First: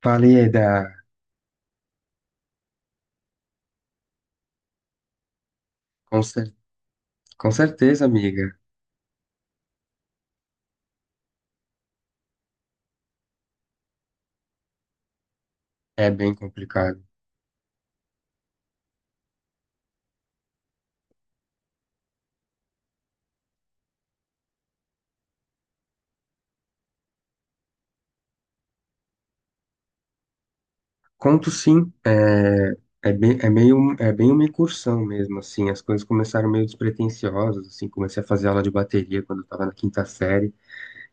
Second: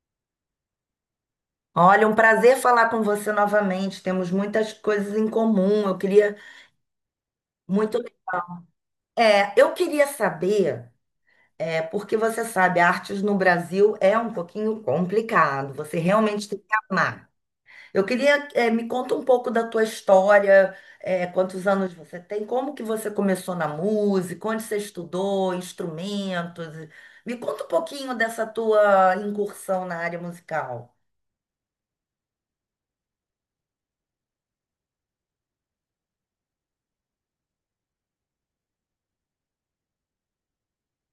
Falei da... Olha, um prazer falar com você novamente. Temos muitas coisas em comum. Eu Com queria cer- com muito. certeza, amiga. Eu queria saber, porque você sabe, artes no Brasil é um pouquinho complicado. Você É bem realmente tem que complicado. amar. Eu queria, me conta um pouco da tua história, quantos anos você tem, como que você começou na música, onde você estudou, instrumentos. Me conta um pouquinho dessa tua incursão na área musical. Conto sim, é bem, é meio, é bem uma incursão mesmo, assim. As coisas começaram meio despretensiosas, assim. Comecei a fazer aula de bateria quando eu tava na quinta série.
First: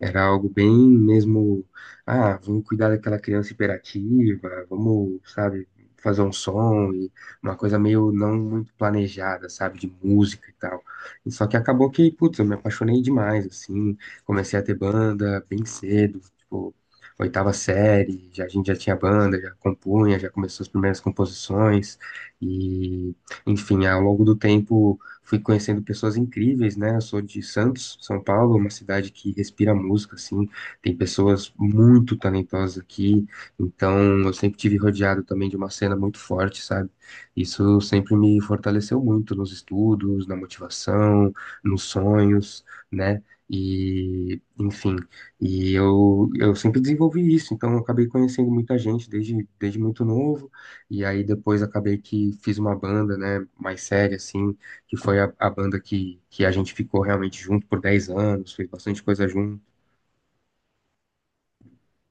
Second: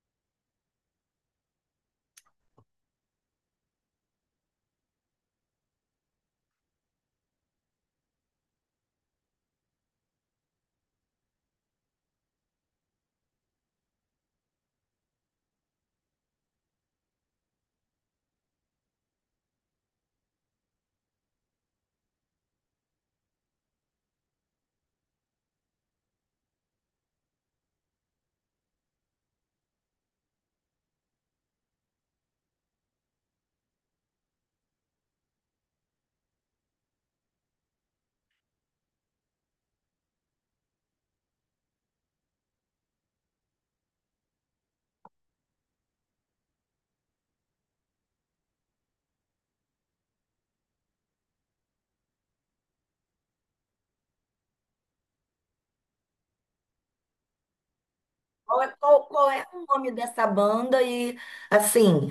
Era algo bem mesmo, ah, vamos cuidar daquela criança hiperativa, vamos, sabe, fazer um som e uma coisa meio não muito planejada, sabe, de música e tal. E só que acabou que, putz, eu me apaixonei demais, assim, comecei a ter banda bem cedo, tipo, oitava série, já, a gente já tinha banda, já compunha, já começou as primeiras composições e, enfim, ao longo do tempo fui conhecendo pessoas incríveis, né? Eu sou de Santos, São Paulo, uma cidade que respira música, assim, tem pessoas muito talentosas aqui, então eu sempre tive rodeado também de uma cena muito forte, sabe? Isso sempre me fortaleceu muito nos estudos, na motivação, nos sonhos, né? E, enfim, eu sempre desenvolvi isso, então eu acabei conhecendo muita gente desde, desde muito novo, e aí depois acabei que fiz uma banda, né, mais séria, assim, que foi a banda que a gente ficou realmente junto por 10 anos, fez bastante coisa Qual é junto. o nome dessa banda? E, assim,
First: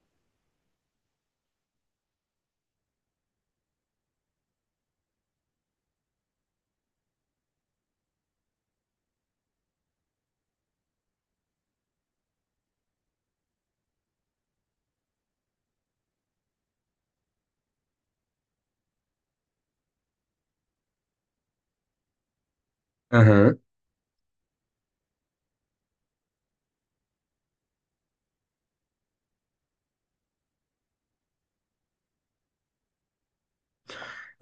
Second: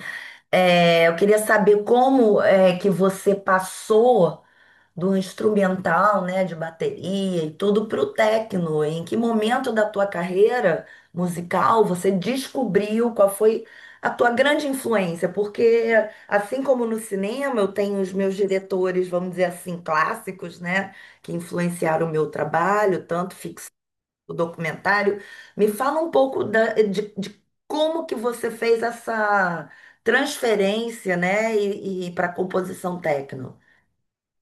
eu queria saber como é que você passou do instrumental, né, de bateria e tudo para o techno. Em que momento da tua carreira musical você descobriu qual foi a tua grande influência? Porque, assim como no cinema, eu tenho os meus diretores, vamos dizer assim, clássicos, né, que influenciaram o meu trabalho, tanto Aham. ficção o documentário. Me fala um pouco da- de como que você fez essa transferência, né, e, para composição techno.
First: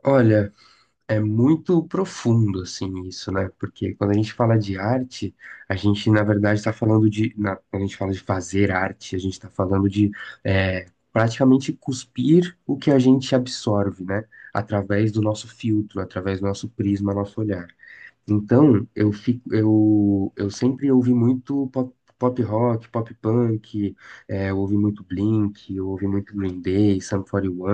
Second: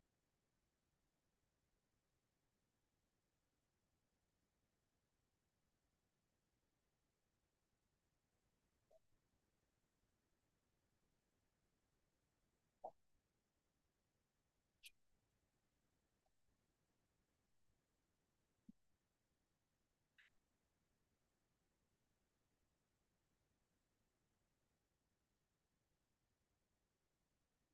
Olha, é muito profundo assim isso, né? Porque quando a gente fala de arte, a gente na verdade está falando de, na- quando a gente fala de fazer arte, a gente está falando de é, praticamente cuspir o que a gente absorve, né? Através do nosso filtro, através do nosso prisma, nosso olhar. Então, eu fico, eu sempre ouvi muito pop, pop rock, pop punk, eu ouvi muito Blink, eu ouvi muito Green Day, Sum 41,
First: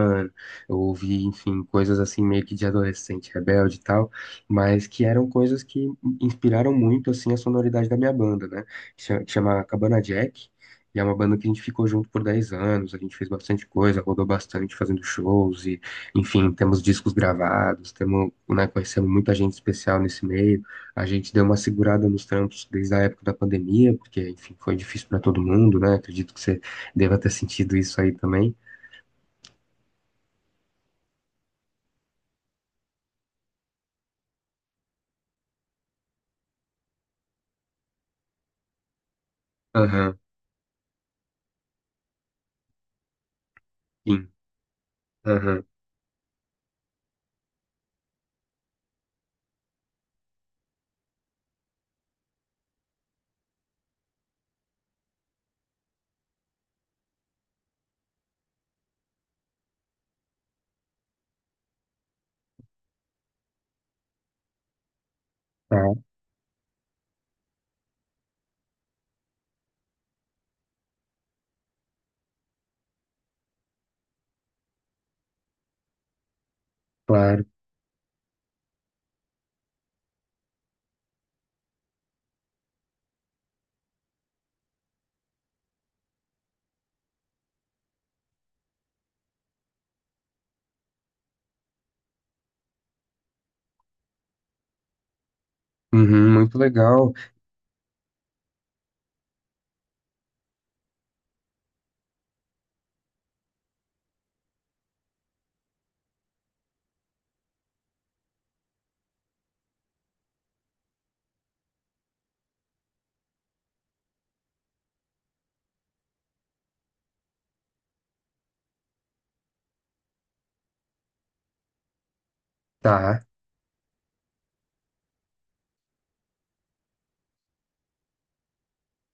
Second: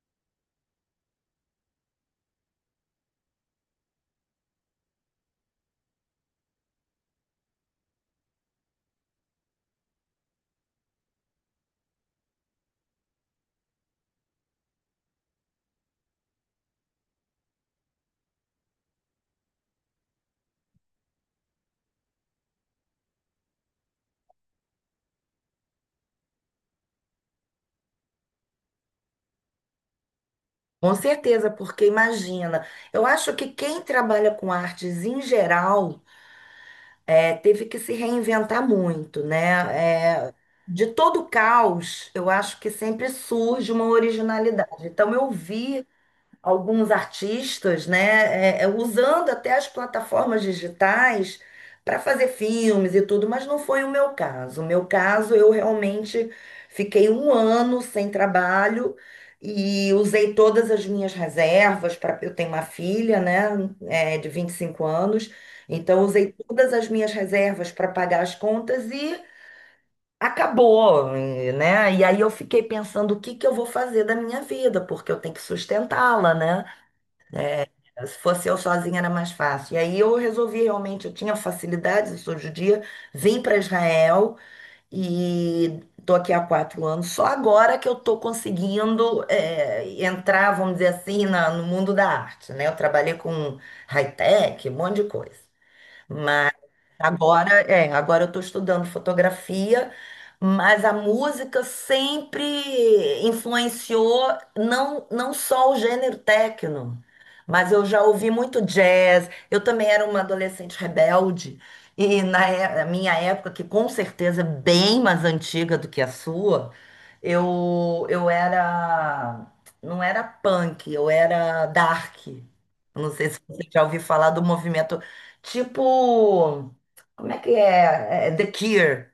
eu ouvi, enfim, coisas assim meio que de adolescente rebelde e tal, mas que eram coisas que inspiraram muito, assim, a sonoridade da minha banda, né? Que chama Cabana Jack, e é uma banda que a gente ficou junto por 10 anos, a gente fez bastante coisa, rodou bastante fazendo shows enfim, temos discos gravados, temos, né, conhecemos muita gente especial nesse meio. A gente deu uma segurada nos trampos desde a época da pandemia, porque, enfim, foi difícil para todo mundo, né? Acredito que você deva ter sentido isso aí também. Com certeza, porque imagina, eu acho que quem trabalha com artes em geral teve que se reinventar muito, né? Aham, De todo caos, eu acho que sempre surge uma sim. originalidade. Então eu Aham, vi alguns artistas, né, usando até as plataformas digitais para fazer filmes e tudo, mas não foi o meu caso. O meu caso, eu realmente fiquei um ano sem trabalho e usei todas as minhas reservas para eu tenho uma filha, né, de 25 anos, então tá, usei todas as minhas reservas para pagar as contas e acabou, e, né? E aí eu fiquei pensando o que que eu vou fazer da minha vida, porque eu tenho que sustentá-la, né? claro. Se fosse eu sozinha era mais fácil. E aí eu resolvi realmente, eu tinha facilidades, eu sou judia, vim para Israel e tô aqui há quatro anos. Só agora que eu tô conseguindo entrar, vamos dizer assim, no mundo da arte, né? Eu trabalhei com high-tech, um monte de coisa. Uhum, muito legal. Agora, agora eu estou estudando fotografia, mas a música sempre influenciou não, não só o gênero techno, mas eu já ouvi muito jazz. Eu também era uma adolescente rebelde, e na minha época, que com certeza é bem mais antiga do que a sua, eu era, não era punk, eu era dark. Eu não Tá, sei se você já ouviu falar do movimento tipo. Como é que é? É, The Cure.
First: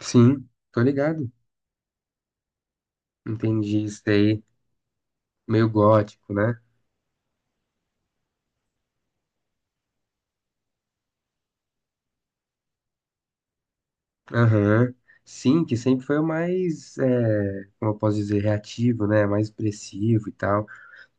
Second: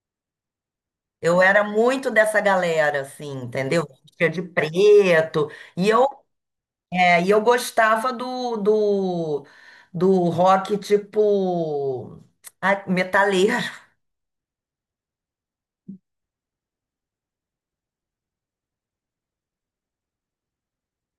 sim, tô ligado. Eu era muito dessa galera, assim, Entendi entendeu? isso Vestia aí. de preto. Meio E eu, gótico, né? E eu gostava do rock, tipo, ah, metaleiro. Aham. Sim, que sempre foi o mais, é, como eu posso dizer, reativo, né? Mais expressivo e tal.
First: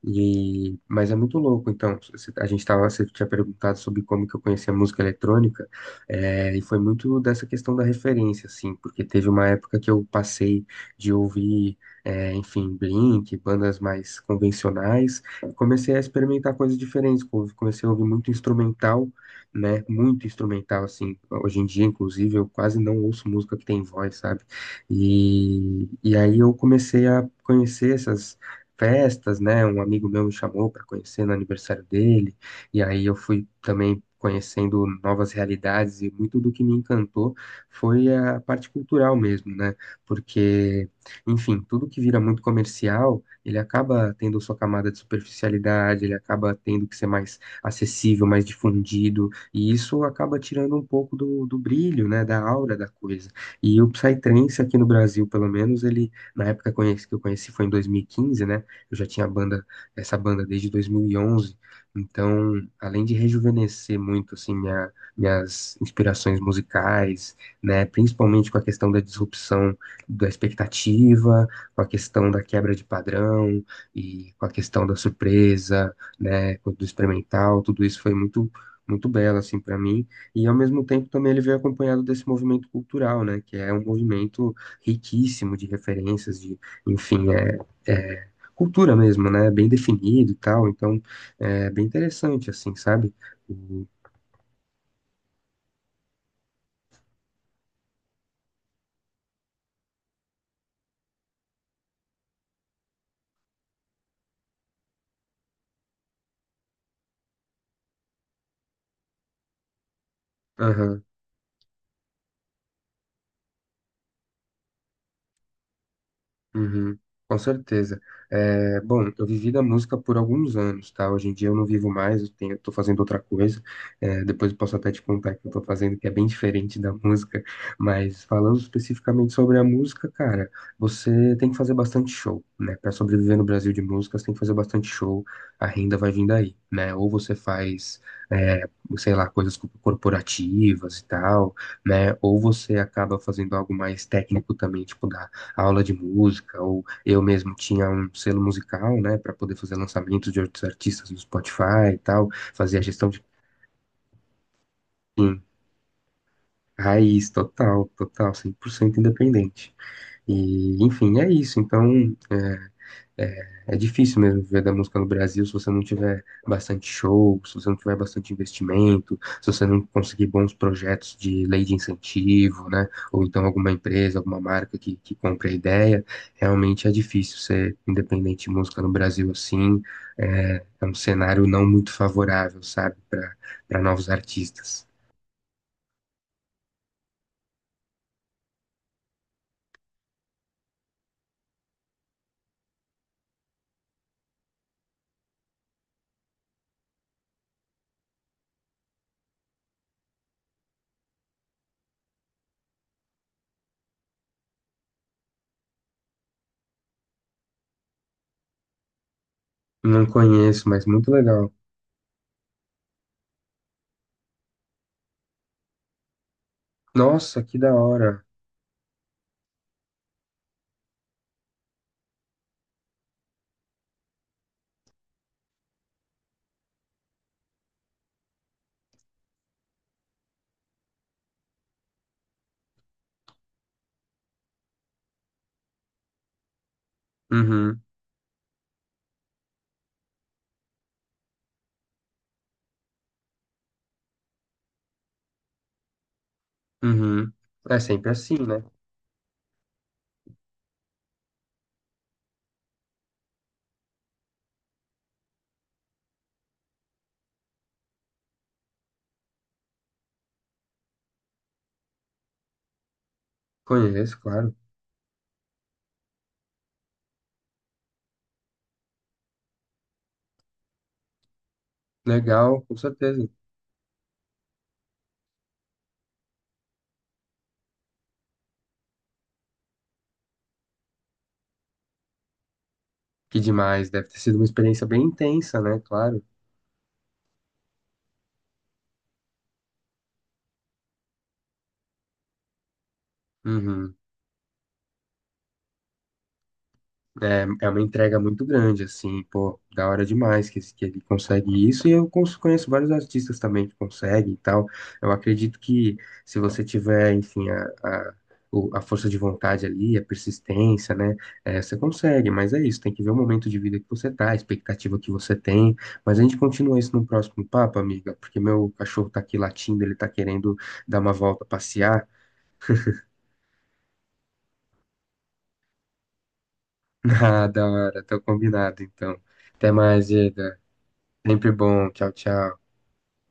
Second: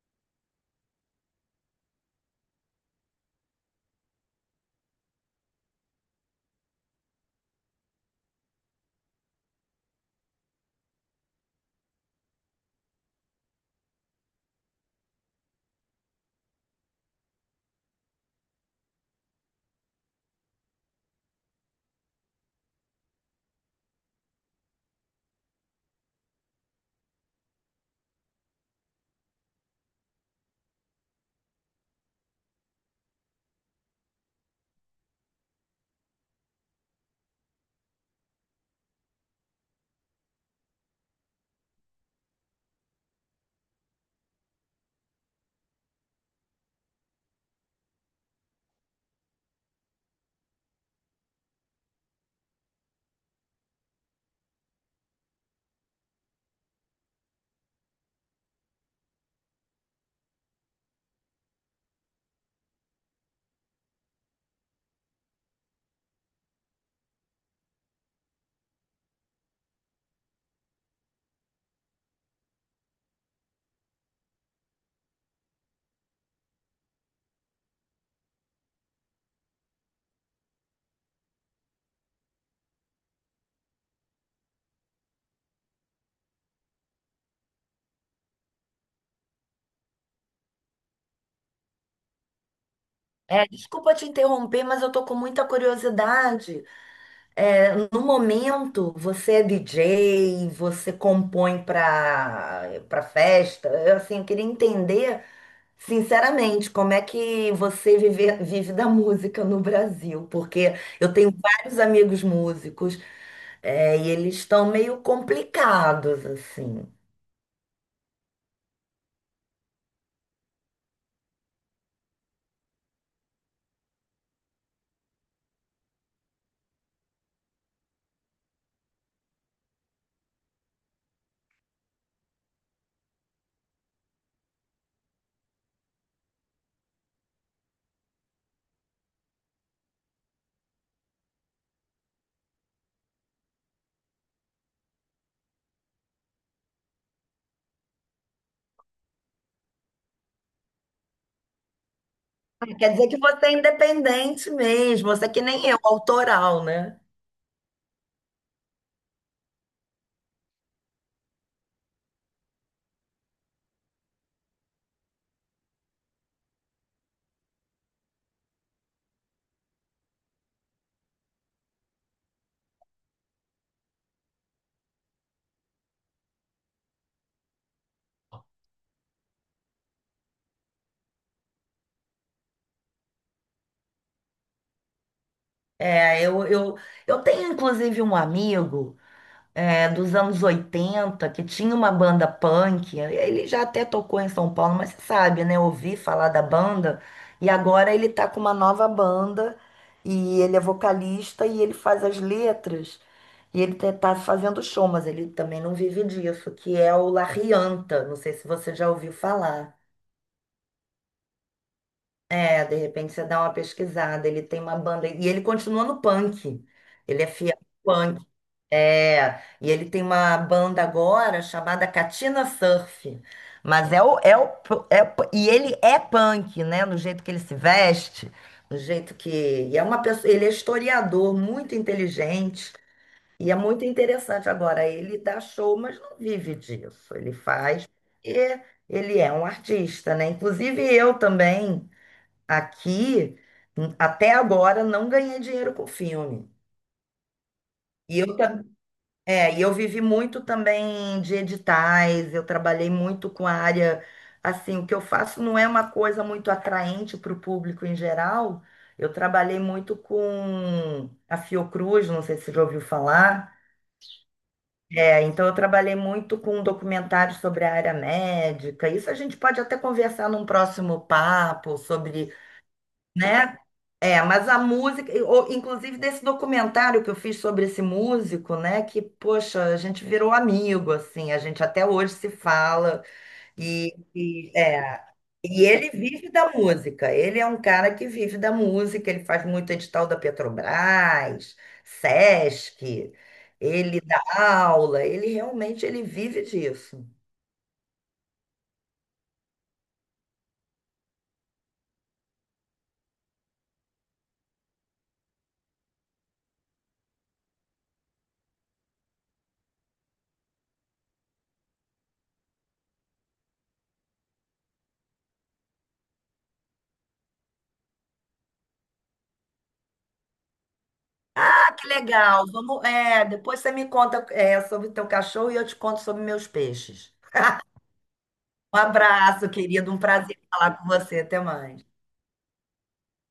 E, mas é muito louco, então, você- a gente tava, você tinha perguntado sobre como que eu conheci a música eletrônica, e foi muito dessa questão da referência, assim, porque teve uma época que eu passei de ouvir, enfim, Blink, bandas mais convencionais, e comecei a experimentar coisas diferentes, comecei a ouvir muito instrumental, né, muito instrumental, assim, hoje em dia, inclusive, eu quase não ouço música que tem voz, sabe, e aí eu comecei a conhecer essas festas, né? Um amigo meu me chamou para conhecer no aniversário dele, e aí eu fui também conhecendo novas realidades, e muito do que me encantou foi a parte cultural mesmo, né? Porque, enfim, tudo que vira muito comercial, ele acaba tendo sua camada de superficialidade, ele acaba tendo que ser mais acessível, mais difundido, e isso acaba tirando um pouco do brilho, né? Da aura da coisa. E o Psytrance aqui no Brasil, pelo menos, ele na época que eu conheci foi em 2015, né? Eu já tinha a banda, essa banda desde 2011, então, além de rejuvenescer muito assim minha, minhas inspirações musicais, né, principalmente com a questão da disrupção da expectativa, com a questão da quebra de padrão e com a questão da surpresa, né, do experimental, tudo isso foi muito muito belo assim para mim e ao mesmo tempo também ele veio acompanhado desse movimento cultural né que é um movimento riquíssimo de referências de enfim é cultura mesmo, né? Bem definido e tal, então é bem interessante, assim, sabe? É, O- desculpa te interromper, mas eu tô com muita curiosidade. No momento, você é DJ, você compõe para festa. Eu, assim, eu queria entender. Sinceramente, como é que você vive da música no Brasil? Porque Aham. eu tenho vários amigos músicos, e eles estão meio complicados, assim. Uhum, com certeza. É, bom, eu vivi da música por alguns anos, tá? Hoje em dia eu não vivo mais, eu tenho, tô fazendo outra coisa. É, depois eu posso até te contar o que eu tô fazendo, que é bem diferente da música. Mas falando especificamente sobre a música, cara, você tem que fazer bastante show, né? Para sobreviver no Brasil de música, você tem que fazer bastante show, a renda vai vindo aí, né? Ou você faz, é, sei lá, coisas corporativas e tal, né? Ou você acaba fazendo algo mais técnico também, tipo da aula de música, ou eu mesmo tinha um selo musical, né, para poder fazer lançamentos de outros artistas no Spotify e tal, Ah, fazer a quer dizer gestão que de você é independente mesmo, você é plugin que nem eu, autoral, né? raiz, total, total, 100% independente. E, enfim, é isso. Então, é, É é difícil mesmo viver da música no Brasil se você não tiver bastante show, se você não tiver bastante investimento, se você não conseguir bons projetos de lei de incentivo, né? Ou então alguma empresa, alguma marca que compre a ideia. Realmente é difícil ser independente de música no Brasil assim. É, é um cenário não muito favorável, sabe, para para novos artistas. É, eu, eu, eu tenho inclusive um amigo. Dos anos 80 que tinha uma banda punk. Ele já até tocou em São Paulo, mas você sabe, né? Ouvi falar da banda. E agora ele tá com uma nova banda. E ele é vocalista e ele faz as letras. E ele tá fazendo show, mas ele também não vive disso, que é o La Rianta. Não sei se você já ouviu falar. Não conheço, mas muito legal. É, de repente você dá uma pesquisada. Ele tem uma banda. E ele continua no punk. Ele é Nossa, fiel que da ao hora. punk. É. E ele tem uma banda agora chamada Katina Surf. Mas e ele é punk, né? No jeito que ele se veste, no jeito que. E é uma pessoa, ele é historiador, muito inteligente. E é muito interessante. Agora, ele dá show, mas não vive disso. Ele Uhum, faz. E ele é um artista, né? Inclusive eu também. Aqui, até agora, não ganhei dinheiro com filme. uhum. É sempre E assim, eu, né? tam- e eu vivi muito também de editais, eu trabalhei muito com a área. Assim, o que eu faço não é uma coisa muito atraente para o público em geral. Eu trabalhei muito com a Fiocruz, não sei se você já ouviu falar. Conheço, claro. É, então, eu trabalhei muito com documentários sobre a área médica. Isso a gente pode até conversar num próximo papo sobre, Legal, com certeza. né? Mas a música, ou, inclusive desse documentário que eu fiz sobre esse músico, né? Que, poxa, a gente virou amigo, assim, a gente até hoje se fala. Que demais, E, deve ter sido uma experiência bem é, intensa, e né? ele Claro. vive da música, ele é um cara que vive da música, ele faz muito edital da Petrobras, Sesc, Uhum. ele dá aula, ele realmente ele vive disso. É, é uma entrega muito grande, assim, pô, da hora demais que, que ele consegue isso, e eu conheço vários artistas também que conseguem e tal. Eu acredito que se você tiver, enfim, a força de vontade ali, a persistência, né, você consegue, mas é isso, tem que ver o momento de vida que você tá, a expectativa que você tem, mas a gente continua isso no próximo papo, amiga, porque meu cachorro tá aqui latindo, ele tá querendo dar uma volta, Ah, que passear. legal! Vamos, é, depois você me conta, é, sobre o teu cachorro e eu te conto sobre meus peixes. Ah, da hora, tá Um combinado, então. abraço, Até querido. Um mais, prazer Diego. falar com você. Até Sempre mais. bom. Tchau, tchau.